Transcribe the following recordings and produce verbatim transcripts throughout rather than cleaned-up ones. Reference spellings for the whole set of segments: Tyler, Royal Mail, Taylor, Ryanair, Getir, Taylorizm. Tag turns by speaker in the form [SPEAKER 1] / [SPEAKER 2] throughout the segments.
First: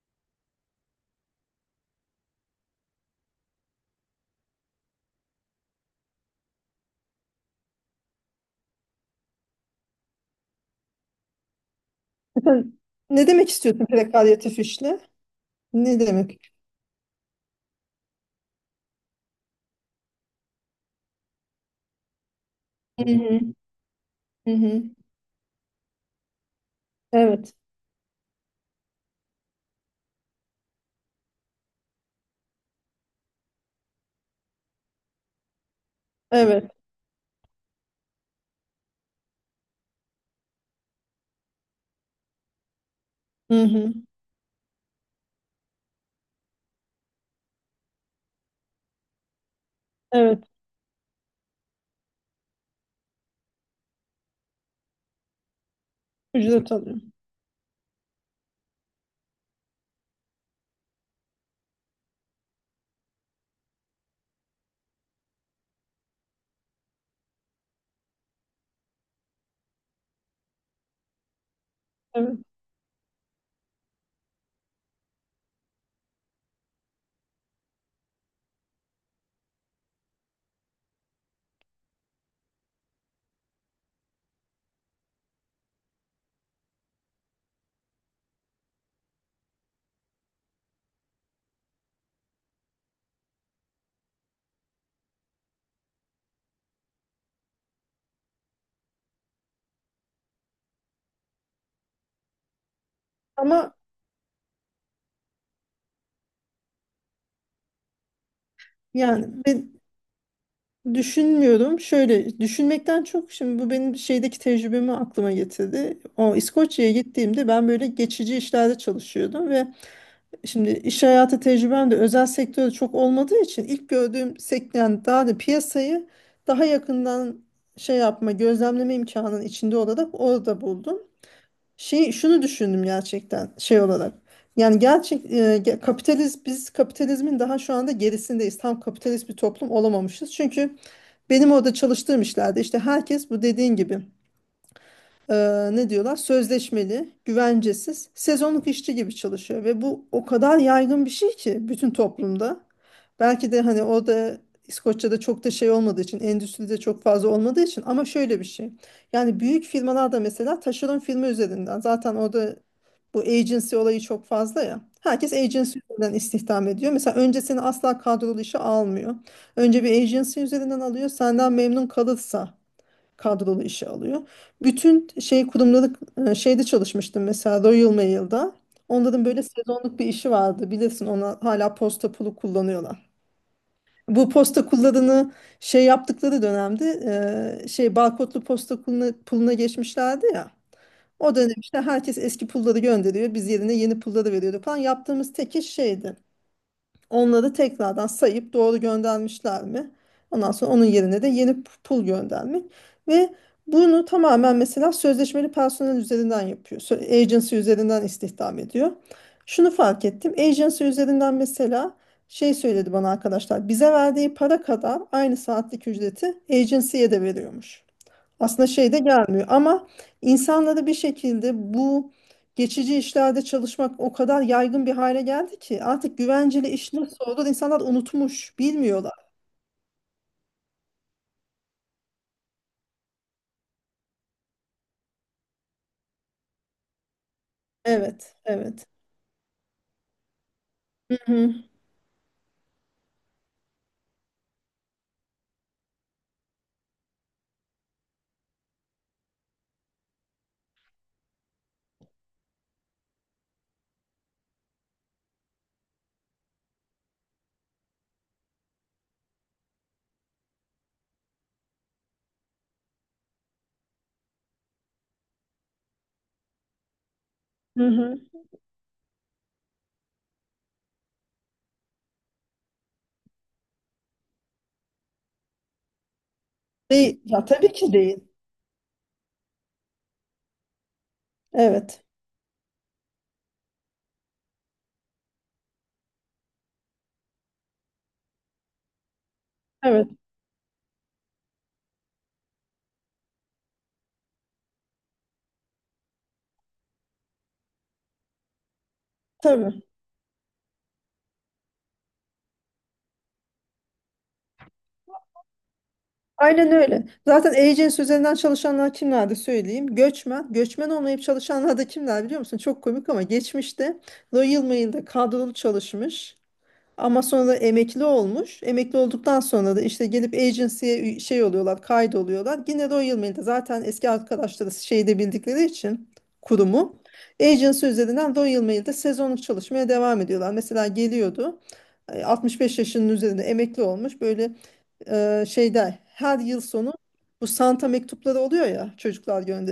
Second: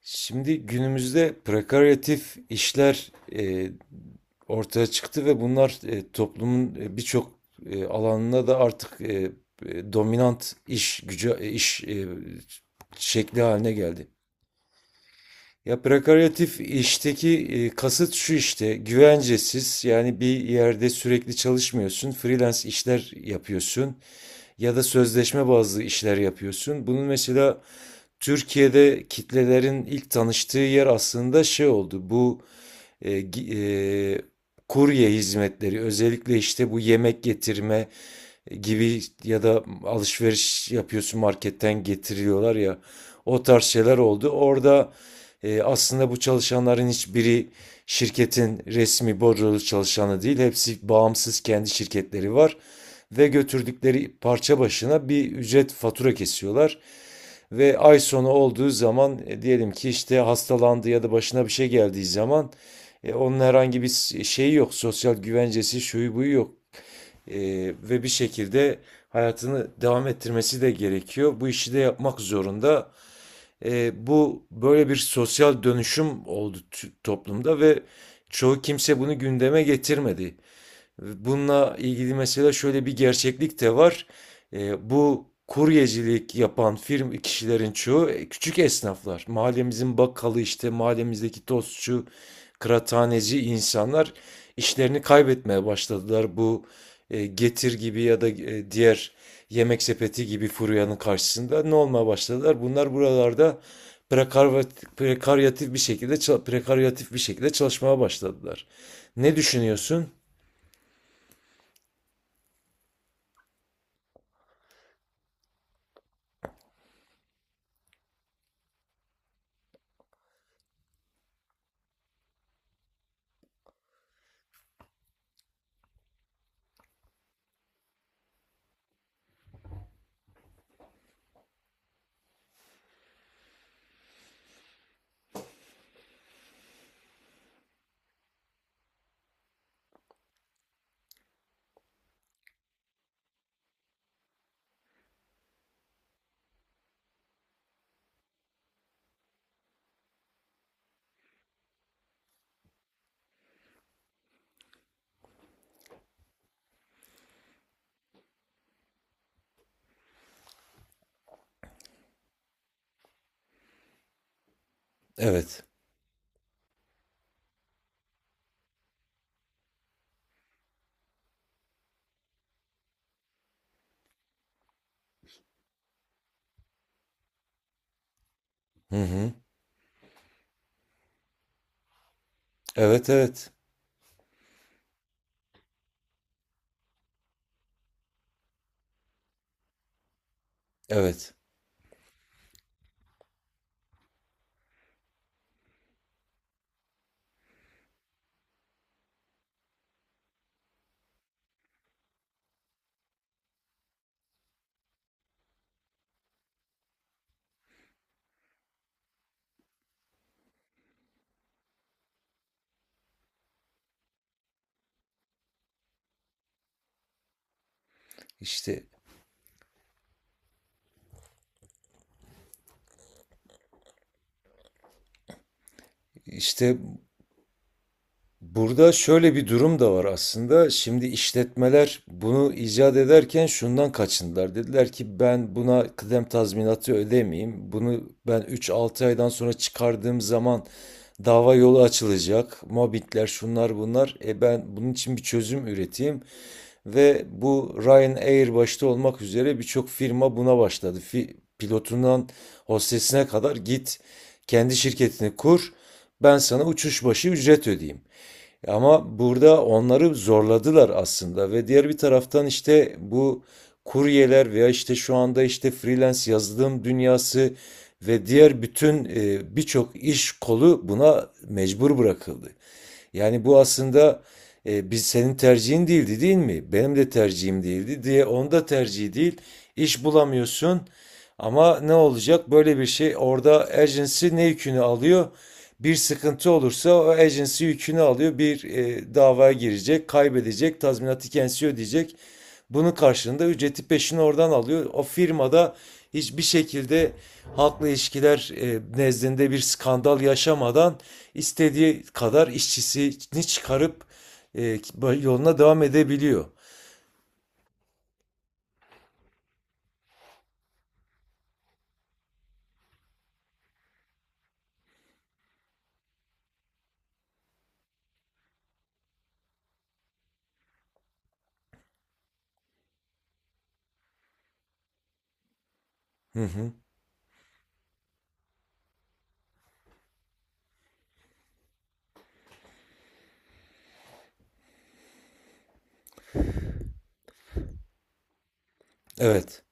[SPEAKER 1] Şimdi günümüzde prekaryatif işler e, ortaya çıktı ve bunlar e, toplumun e, birçok e, alanına da artık e, e, dominant iş gücü e, iş e,
[SPEAKER 2] Sen ne
[SPEAKER 1] şekli
[SPEAKER 2] demek
[SPEAKER 1] haline
[SPEAKER 2] istiyorsun
[SPEAKER 1] geldi.
[SPEAKER 2] prekaryatif işle?
[SPEAKER 1] Ya
[SPEAKER 2] Ne demek?
[SPEAKER 1] prekaryatif işteki e, kasıt şu, işte güvencesiz, yani bir yerde sürekli çalışmıyorsun, freelance
[SPEAKER 2] Hı
[SPEAKER 1] işler
[SPEAKER 2] hı.
[SPEAKER 1] yapıyorsun
[SPEAKER 2] Hı
[SPEAKER 1] ya da
[SPEAKER 2] hı.
[SPEAKER 1] sözleşme bazlı işler yapıyorsun. Bunun
[SPEAKER 2] Evet.
[SPEAKER 1] mesela Türkiye'de kitlelerin ilk tanıştığı yer aslında şey oldu. Bu e, e, kurye hizmetleri, özellikle işte
[SPEAKER 2] Evet.
[SPEAKER 1] bu yemek getirme gibi ya da alışveriş yapıyorsun marketten getiriyorlar ya, o
[SPEAKER 2] Hı
[SPEAKER 1] tarz
[SPEAKER 2] hı.
[SPEAKER 1] şeyler oldu. Orada e, aslında bu çalışanların hiçbiri şirketin resmi bordrolu çalışanı değil.
[SPEAKER 2] Evet.
[SPEAKER 1] Hepsi bağımsız, kendi şirketleri var ve götürdükleri parça başına bir ücret fatura
[SPEAKER 2] Ücret
[SPEAKER 1] kesiyorlar.
[SPEAKER 2] alıyor.
[SPEAKER 1] Ve ay sonu olduğu zaman e, diyelim ki işte hastalandı ya da başına bir şey geldiği zaman e, onun herhangi bir şeyi yok. Sosyal güvencesi, şuyu buyu yok. E, ve bir şekilde hayatını devam ettirmesi de gerekiyor. Bu işi de yapmak
[SPEAKER 2] Evet.
[SPEAKER 1] zorunda. E, bu böyle bir sosyal dönüşüm oldu toplumda ve çoğu kimse bunu gündeme getirmedi. Bununla ilgili mesela şöyle bir gerçeklik de var. Ee, bu kuryecilik yapan firm kişilerin çoğu e, küçük esnaflar. Mahallemizin bakkalı, işte mahallemizdeki tostçu, kıraathaneci insanlar işlerini kaybetmeye başladılar. Bu e, Getir gibi ya da e, diğer yemek sepeti gibi furyanın karşısında ne olmaya başladılar? Bunlar buralarda
[SPEAKER 2] Ama
[SPEAKER 1] prekarvat- prekaryatif bir şekilde çal- prekaryatif bir şekilde çalışmaya başladılar.
[SPEAKER 2] yani
[SPEAKER 1] Ne
[SPEAKER 2] ben
[SPEAKER 1] düşünüyorsun?
[SPEAKER 2] düşünmüyorum. Şöyle düşünmekten çok şimdi bu benim şeydeki tecrübemi aklıma getirdi. O İskoçya'ya gittiğimde ben böyle geçici işlerde çalışıyordum ve şimdi iş hayatı tecrübem de özel sektörde çok olmadığı için ilk gördüğüm sektör yani daha da piyasayı daha yakından şey yapma, gözlemleme imkanının içinde olarak orada buldum. Şey şunu düşündüm gerçekten şey olarak. Yani gerçek e, ge- kapitalizm biz kapitalizmin daha şu anda gerisindeyiz. Tam kapitalist bir toplum olamamışız. Çünkü benim orada çalıştığım işlerde işte herkes bu dediğin gibi eee, ne diyorlar, sözleşmeli, güvencesiz, sezonluk işçi gibi çalışıyor ve bu o kadar yaygın bir şey ki bütün toplumda. Belki de hani o da İskoçya'da çok da şey olmadığı için, endüstride çok fazla olmadığı için, ama şöyle bir şey. Yani büyük firmalarda mesela taşeron firma üzerinden zaten orada bu agency olayı çok fazla ya. Herkes
[SPEAKER 1] Evet.
[SPEAKER 2] agency üzerinden istihdam ediyor. Mesela önce seni asla kadrolu işe almıyor. Önce bir agency üzerinden alıyor. Senden memnun kalırsa kadrolu işe alıyor. Bütün şey kurumları, e, şeyde çalışmıştım mesela, Royal Mail'da.
[SPEAKER 1] Hı
[SPEAKER 2] Onların
[SPEAKER 1] hı.
[SPEAKER 2] böyle sezonluk bir işi vardı. Bilirsin ona hala posta pulu
[SPEAKER 1] Evet,
[SPEAKER 2] kullanıyorlar.
[SPEAKER 1] evet.
[SPEAKER 2] Bu posta kullarını şey yaptıkları dönemde, e, şey, barkodlu posta puluna, puluna geçmişlerdi ya.
[SPEAKER 1] Evet.
[SPEAKER 2] O dönem işte herkes eski pulları gönderiyor. Biz yerine yeni pulları veriyorduk falan. Yaptığımız tek iş şeydi. Onları tekrardan sayıp doğru göndermişler mi? Ondan sonra onun yerine de yeni p- pul göndermek. Ve bunu tamamen mesela sözleşmeli personel üzerinden yapıyor. Sö- Agency üzerinden istihdam ediyor. Şunu fark ettim. Agency üzerinden mesela şey söyledi bana arkadaşlar. Bize verdiği para kadar aynı saatlik ücreti agency'ye de veriyormuş. Aslında
[SPEAKER 1] İşte
[SPEAKER 2] şey de gelmiyor ama insanları bir şekilde bu geçici işlerde çalışmak o kadar yaygın bir hale geldi ki artık güvenceli
[SPEAKER 1] işte
[SPEAKER 2] iş nasıl olur insanlar unutmuş,
[SPEAKER 1] burada
[SPEAKER 2] bilmiyorlar.
[SPEAKER 1] şöyle bir durum da var aslında. Şimdi işletmeler bunu icat ederken şundan kaçındılar. Dediler ki ben buna kıdem tazminatı ödemeyeyim. Bunu
[SPEAKER 2] Evet,
[SPEAKER 1] ben üç
[SPEAKER 2] evet.
[SPEAKER 1] altı aydan sonra çıkardığım zaman
[SPEAKER 2] Hı
[SPEAKER 1] dava
[SPEAKER 2] hı,
[SPEAKER 1] yolu açılacak. Mobbingler, şunlar bunlar. E ben bunun için bir çözüm üreteyim. Ve bu Ryanair başta olmak üzere birçok firma buna başladı. Fi- Pilotundan hostesine kadar git kendi şirketini kur. Ben sana uçuş başı ücret ödeyeyim. Ama burada onları zorladılar aslında ve diğer bir taraftan işte bu kuryeler veya işte şu anda işte freelance yazılım dünyası
[SPEAKER 2] hı hı.
[SPEAKER 1] ve diğer bütün e, birçok iş kolu buna mecbur bırakıldı. Yani bu aslında e, biz, senin tercihin değildi değil mi? Benim de
[SPEAKER 2] Değil, ya
[SPEAKER 1] tercihim
[SPEAKER 2] tabii ki
[SPEAKER 1] değildi
[SPEAKER 2] değil.
[SPEAKER 1] diye, onda tercih değil. İş bulamıyorsun. Ama ne
[SPEAKER 2] Evet,
[SPEAKER 1] olacak? Böyle bir şey, orada agency ne yükünü alıyor? Bir sıkıntı olursa o agency yükünü alıyor. Bir e, davaya girecek,
[SPEAKER 2] evet,
[SPEAKER 1] kaybedecek, tazminatı kendisi ödeyecek. Bunun karşılığında ücreti peşin oradan alıyor. O firmada hiçbir şekilde halkla ilişkiler e, nezdinde bir
[SPEAKER 2] tabii.
[SPEAKER 1] skandal yaşamadan istediği kadar işçisini çıkarıp e, yoluna devam edebiliyor.
[SPEAKER 2] Aynen öyle. Zaten agency üzerinden çalışanlar kimlerdi söyleyeyim. Göçmen, göçmen olmayıp çalışanlar da kimler biliyor musun? Çok komik ama geçmişte Royal Mail'de kadrolu çalışmış. Ama sonra emekli olmuş. Emekli olduktan sonra da işte gelip agency'ye ü- şey oluyorlar, kaydoluyorlar. Yine Royal Mail'de zaten eski arkadaşları şeyde bildikleri için
[SPEAKER 1] Hı hı.
[SPEAKER 2] kurumu. Agency üzerinden Royal Mail'de sezonluk çalışmaya devam ediyorlar. Mesela geliyordu e, altmış beş yaşının üzerinde emekli olmuş böyle, e, şeyde her yıl sonu bu Santa mektupları oluyor ya çocuklar.
[SPEAKER 1] Evet.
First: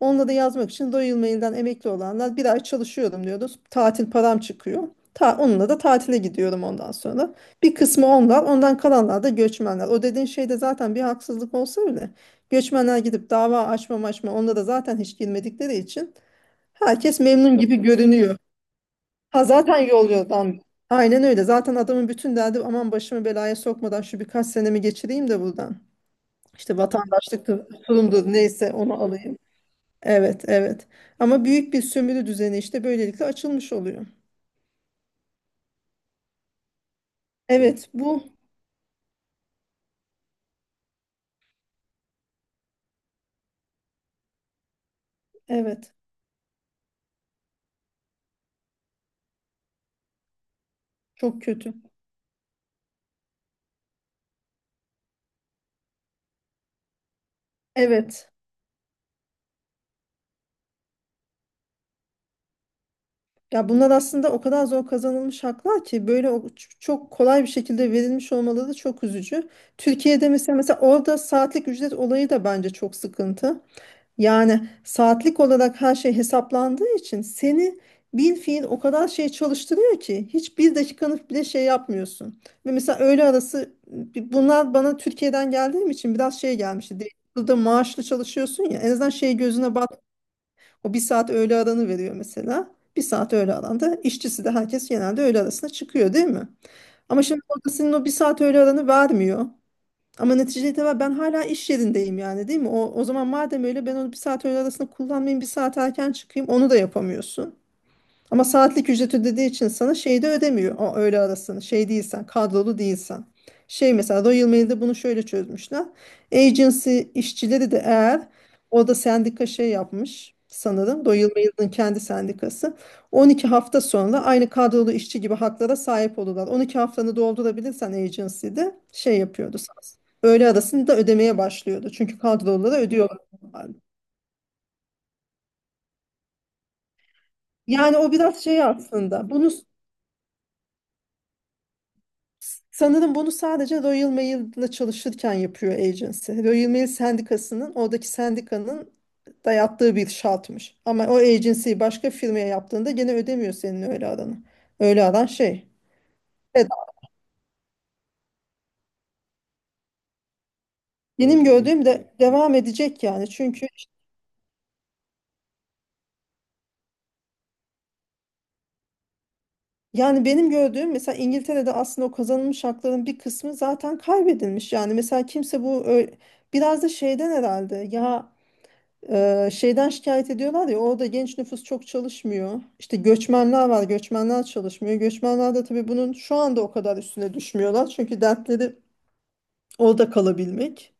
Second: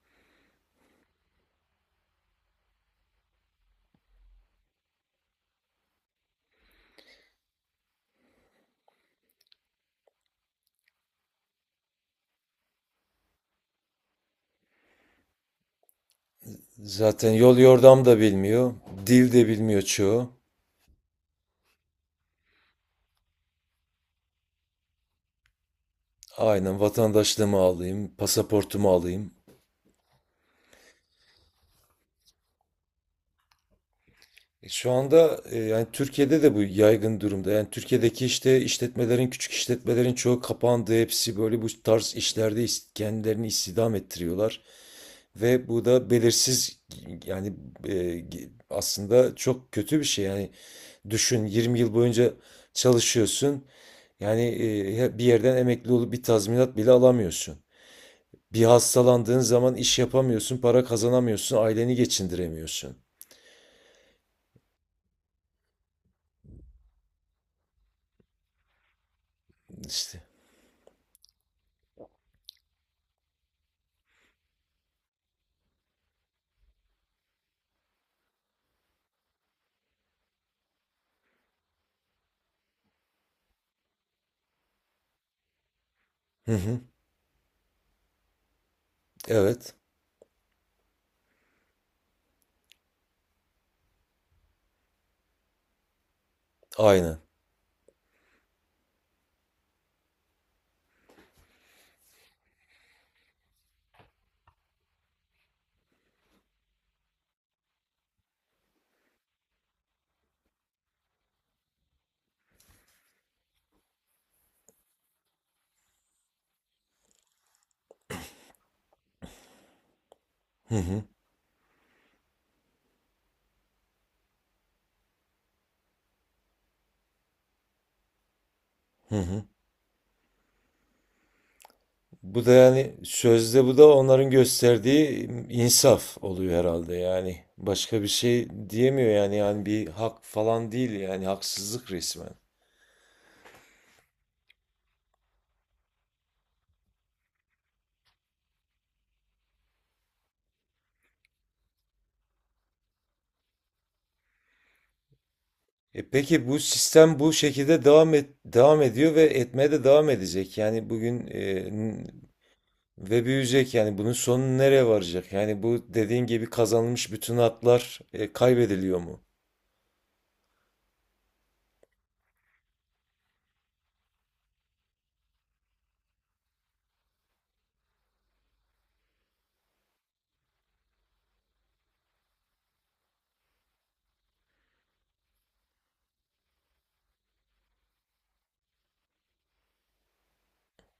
[SPEAKER 2] Onunla da yazmak için Royal Mail'den emekli olanlar bir ay çalışıyorum diyoruz. Tatil param çıkıyor. Ta, onunla da tatile gidiyorum ondan sonra. Bir kısmı onlar, ondan kalanlar da göçmenler. O dediğin şeyde zaten bir haksızlık olsa bile göçmenler gidip dava açma açma onda da zaten hiç girmedikleri için herkes
[SPEAKER 1] Zaten yol
[SPEAKER 2] memnun gibi
[SPEAKER 1] yordam da
[SPEAKER 2] görünüyor.
[SPEAKER 1] bilmiyor. Dil
[SPEAKER 2] Ha
[SPEAKER 1] de
[SPEAKER 2] zaten
[SPEAKER 1] bilmiyor
[SPEAKER 2] yol
[SPEAKER 1] çoğu.
[SPEAKER 2] yordan. Aynen öyle. Zaten adamın bütün derdi, aman başımı belaya sokmadan şu birkaç senemi geçireyim de buradan. İşte
[SPEAKER 1] Aynen, vatandaşlığımı
[SPEAKER 2] vatandaşlıktır,
[SPEAKER 1] alayım,
[SPEAKER 2] kurumdur, neyse
[SPEAKER 1] pasaportumu
[SPEAKER 2] onu
[SPEAKER 1] alayım.
[SPEAKER 2] alayım. Evet, evet. Ama büyük bir sömürü düzeni işte böylelikle açılmış oluyor.
[SPEAKER 1] E, Şu anda e, yani Türkiye'de de bu yaygın durumda. Yani
[SPEAKER 2] Evet, bu
[SPEAKER 1] Türkiye'deki işte işletmelerin, küçük işletmelerin çoğu kapandı. Hepsi böyle bu tarz işlerde is- kendilerini istihdam ettiriyorlar. Ve bu
[SPEAKER 2] evet,
[SPEAKER 1] da belirsiz yani e, ge- aslında çok kötü bir şey. Yani
[SPEAKER 2] çok
[SPEAKER 1] düşün,
[SPEAKER 2] kötü.
[SPEAKER 1] yirmi yıl boyunca çalışıyorsun. Yani e, bir yerden emekli olup bir tazminat bile alamıyorsun.
[SPEAKER 2] Evet.
[SPEAKER 1] Bir hastalandığın zaman iş yapamıyorsun, para kazanamıyorsun, aileni geçindiremiyorsun.
[SPEAKER 2] Ya bunlar aslında o kadar zor kazanılmış haklar ki böyle o- ç- çok kolay bir şekilde verilmiş olmaları da çok üzücü.
[SPEAKER 1] İşte.
[SPEAKER 2] Türkiye'de mesela mesela orada saatlik ücret olayı da bence çok sıkıntı. Yani saatlik olarak her şey hesaplandığı için seni bil fiil o kadar şey çalıştırıyor ki hiçbir dakikanı bile şey yapmıyorsun. Ve mesela öğle arası, bunlar bana Türkiye'den geldiğim için biraz
[SPEAKER 1] Hı
[SPEAKER 2] şey
[SPEAKER 1] hı.
[SPEAKER 2] gelmişti. Değil- Burada maaşlı çalışıyorsun ya, en azından şey
[SPEAKER 1] Evet.
[SPEAKER 2] gözüne bat, o bir saat öğle aranı veriyor mesela. Bir saat öğle aranda işçisi de herkes genelde öğle arasına çıkıyor değil mi?
[SPEAKER 1] Aynen.
[SPEAKER 2] Ama şimdi orada senin o bir saat öğle aranı vermiyor. Ama netice itibariyle ben hala iş yerindeyim yani değil mi? O, o zaman madem öyle ben onu bir saat öğle arasında kullanmayayım, bir saat erken çıkayım, onu da yapamıyorsun. Ama saatlik ücret ödediği için sana şeyi de ödemiyor. O öğle arasını, şey değilsen, kadrolu değilsen. Şey mesela Royal Mail'de bunu şöyle çözmüşler. Agency işçileri de, eğer orada sendika şey yapmış
[SPEAKER 1] Hı hı.
[SPEAKER 2] sanırım. Royal Mail'in kendi sendikası. on iki hafta sonra aynı kadrolu işçi gibi haklara sahip olurlar. on iki haftanı doldurabilirsen agency'de
[SPEAKER 1] Hı
[SPEAKER 2] şey
[SPEAKER 1] hı.
[SPEAKER 2] yapıyordu sana. Öğle arasını da ödemeye başlıyordu. Çünkü
[SPEAKER 1] Bu da
[SPEAKER 2] kadrolulara
[SPEAKER 1] yani
[SPEAKER 2] ödüyorlar.
[SPEAKER 1] sözde bu da onların gösterdiği insaf oluyor herhalde yani.
[SPEAKER 2] Yani
[SPEAKER 1] Başka bir
[SPEAKER 2] o biraz
[SPEAKER 1] şey
[SPEAKER 2] şey
[SPEAKER 1] diyemiyor
[SPEAKER 2] aslında.
[SPEAKER 1] yani
[SPEAKER 2] Bunu,
[SPEAKER 1] yani bir hak falan değil, yani haksızlık resmen.
[SPEAKER 2] sanırım bunu sadece Royal Mail'la çalışırken yapıyor agency. Royal Mail sendikasının, oradaki sendikanın dayattığı bir şartmış. Ama o agency'yi başka firmaya yaptığında gene ödemiyor senin öyle aranı. Öyle aran şey.
[SPEAKER 1] E peki, bu
[SPEAKER 2] Evet.
[SPEAKER 1] sistem bu şekilde devam et, devam ediyor ve etmeye de devam edecek. Yani bugün
[SPEAKER 2] Benim
[SPEAKER 1] e,
[SPEAKER 2] gördüğüm
[SPEAKER 1] n-
[SPEAKER 2] de devam edecek
[SPEAKER 1] ve
[SPEAKER 2] yani. Çünkü
[SPEAKER 1] büyüyecek, yani bunun sonu nereye varacak? Yani bu dediğin gibi kazanılmış bütün haklar e, kaybediliyor mu?
[SPEAKER 2] yani benim gördüğüm mesela İngiltere'de aslında o kazanılmış hakların bir kısmı zaten kaybedilmiş. Yani mesela kimse bu ö- biraz da şeyden herhalde ya. Ee, şeyden şikayet ediyorlar ya, orada genç nüfus çok çalışmıyor. İşte göçmenler var, göçmenler çalışmıyor. Göçmenler de tabii bunun şu anda o kadar üstüne düşmüyorlar. Çünkü dertleri orada kalabilmek.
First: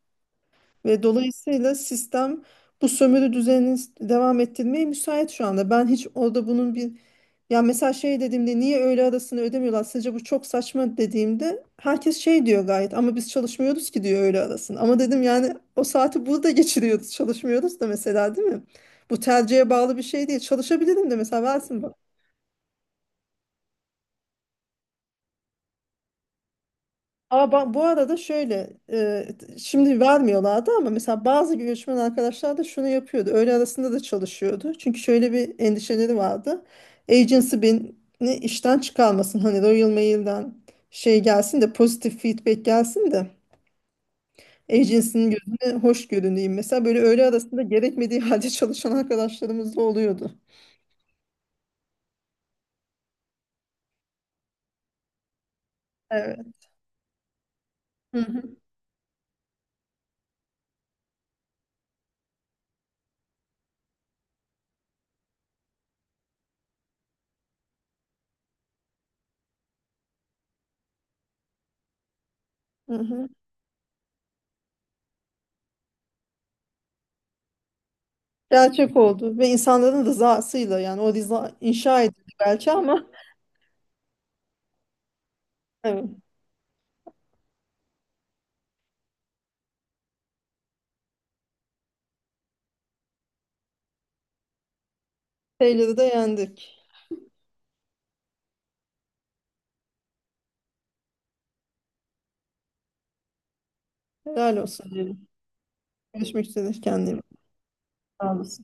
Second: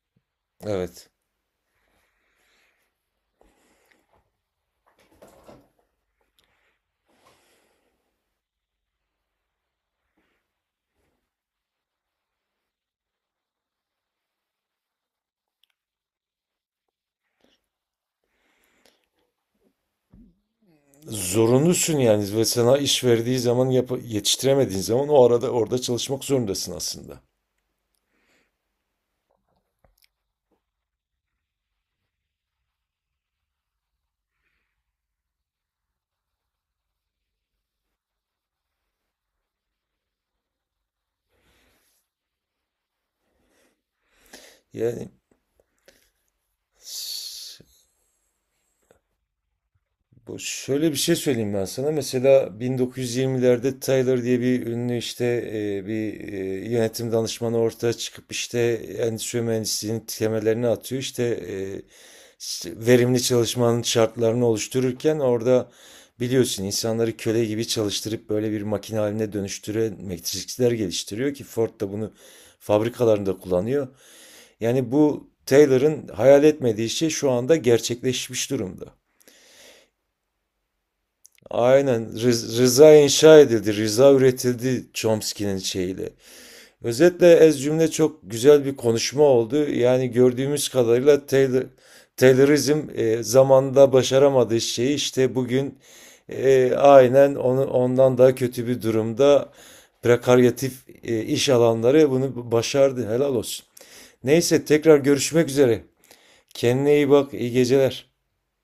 [SPEAKER 2] Ve
[SPEAKER 1] Evet.
[SPEAKER 2] dolayısıyla sistem bu sömürü düzenini devam ettirmeye müsait şu anda. Ben hiç orada bunun bir, ya mesela şey dediğimde, niye öğle arasını ödemiyorlar? Sizce bu çok saçma dediğimde herkes şey diyor, gayet ama biz çalışmıyoruz ki diyor öğle arasını. Ama dedim yani o saati burada geçiriyoruz, çalışmıyoruz da mesela değil mi? Bu tercihe bağlı bir şey değil. Çalışabilirim de mesela, versin bana.
[SPEAKER 1] Zorunlusun yani ve sana iş verdiği zaman yap yetiştiremediğin zaman o arada orada çalışmak zorundasın aslında.
[SPEAKER 2] Ama ba- bu arada şöyle e, t- şimdi vermiyorlardı ama mesela bazı göçmen arkadaşlar da şunu yapıyordu. Öğle arasında da çalışıyordu. Çünkü şöyle bir endişeleri vardı. Agency beni işten çıkarmasın. Hani Royal Mail'den şey gelsin de, pozitif feedback gelsin de,
[SPEAKER 1] Yani
[SPEAKER 2] agency'nin gözüne hoş görüneyim. Mesela böyle öğle arasında gerekmediği halde çalışan arkadaşlarımız da oluyordu.
[SPEAKER 1] Bu- şöyle bir şey söyleyeyim ben sana. Mesela bin dokuz yüz yirmilerde Tyler diye bir ünlü, işte e, bir e,
[SPEAKER 2] Evet.
[SPEAKER 1] yönetim danışmanı ortaya
[SPEAKER 2] Hı
[SPEAKER 1] çıkıp
[SPEAKER 2] hı.
[SPEAKER 1] işte endüstri mühendisliğinin temellerini atıyor. İşte e, s- verimli çalışmanın şartlarını oluştururken orada biliyorsun insanları köle gibi çalıştırıp böyle bir makine haline dönüştüren metrikler geliştiriyor ki Ford da bunu
[SPEAKER 2] Hı hı.
[SPEAKER 1] fabrikalarında kullanıyor. Yani bu Taylor'ın hayal etmediği şey şu anda gerçekleşmiş durumda.
[SPEAKER 2] Gerçek oldu ve insanların rızasıyla, yani o rıza
[SPEAKER 1] Aynen,
[SPEAKER 2] inşa edildi
[SPEAKER 1] Rız-
[SPEAKER 2] belki
[SPEAKER 1] Rıza
[SPEAKER 2] ama
[SPEAKER 1] inşa edildi, Rıza üretildi, Chomsky'nin şeyiyle.
[SPEAKER 2] evet.
[SPEAKER 1] Özetle, ez cümle, çok güzel bir konuşma oldu. Yani gördüğümüz kadarıyla Taylor, Taylorizm e, zamanında başaramadığı şeyi işte bugün
[SPEAKER 2] Şeyleri de
[SPEAKER 1] e,
[SPEAKER 2] yendik.
[SPEAKER 1] aynen onu, ondan daha kötü bir durumda prekaryatif e, iş alanları bunu başardı. Helal olsun.
[SPEAKER 2] Helal
[SPEAKER 1] Neyse,
[SPEAKER 2] olsun
[SPEAKER 1] tekrar
[SPEAKER 2] diyelim.
[SPEAKER 1] görüşmek üzere.
[SPEAKER 2] Görüşmek üzere.
[SPEAKER 1] Kendine iyi
[SPEAKER 2] Kendine iyi bak.
[SPEAKER 1] bak, iyi geceler.
[SPEAKER 2] Sağ olasın.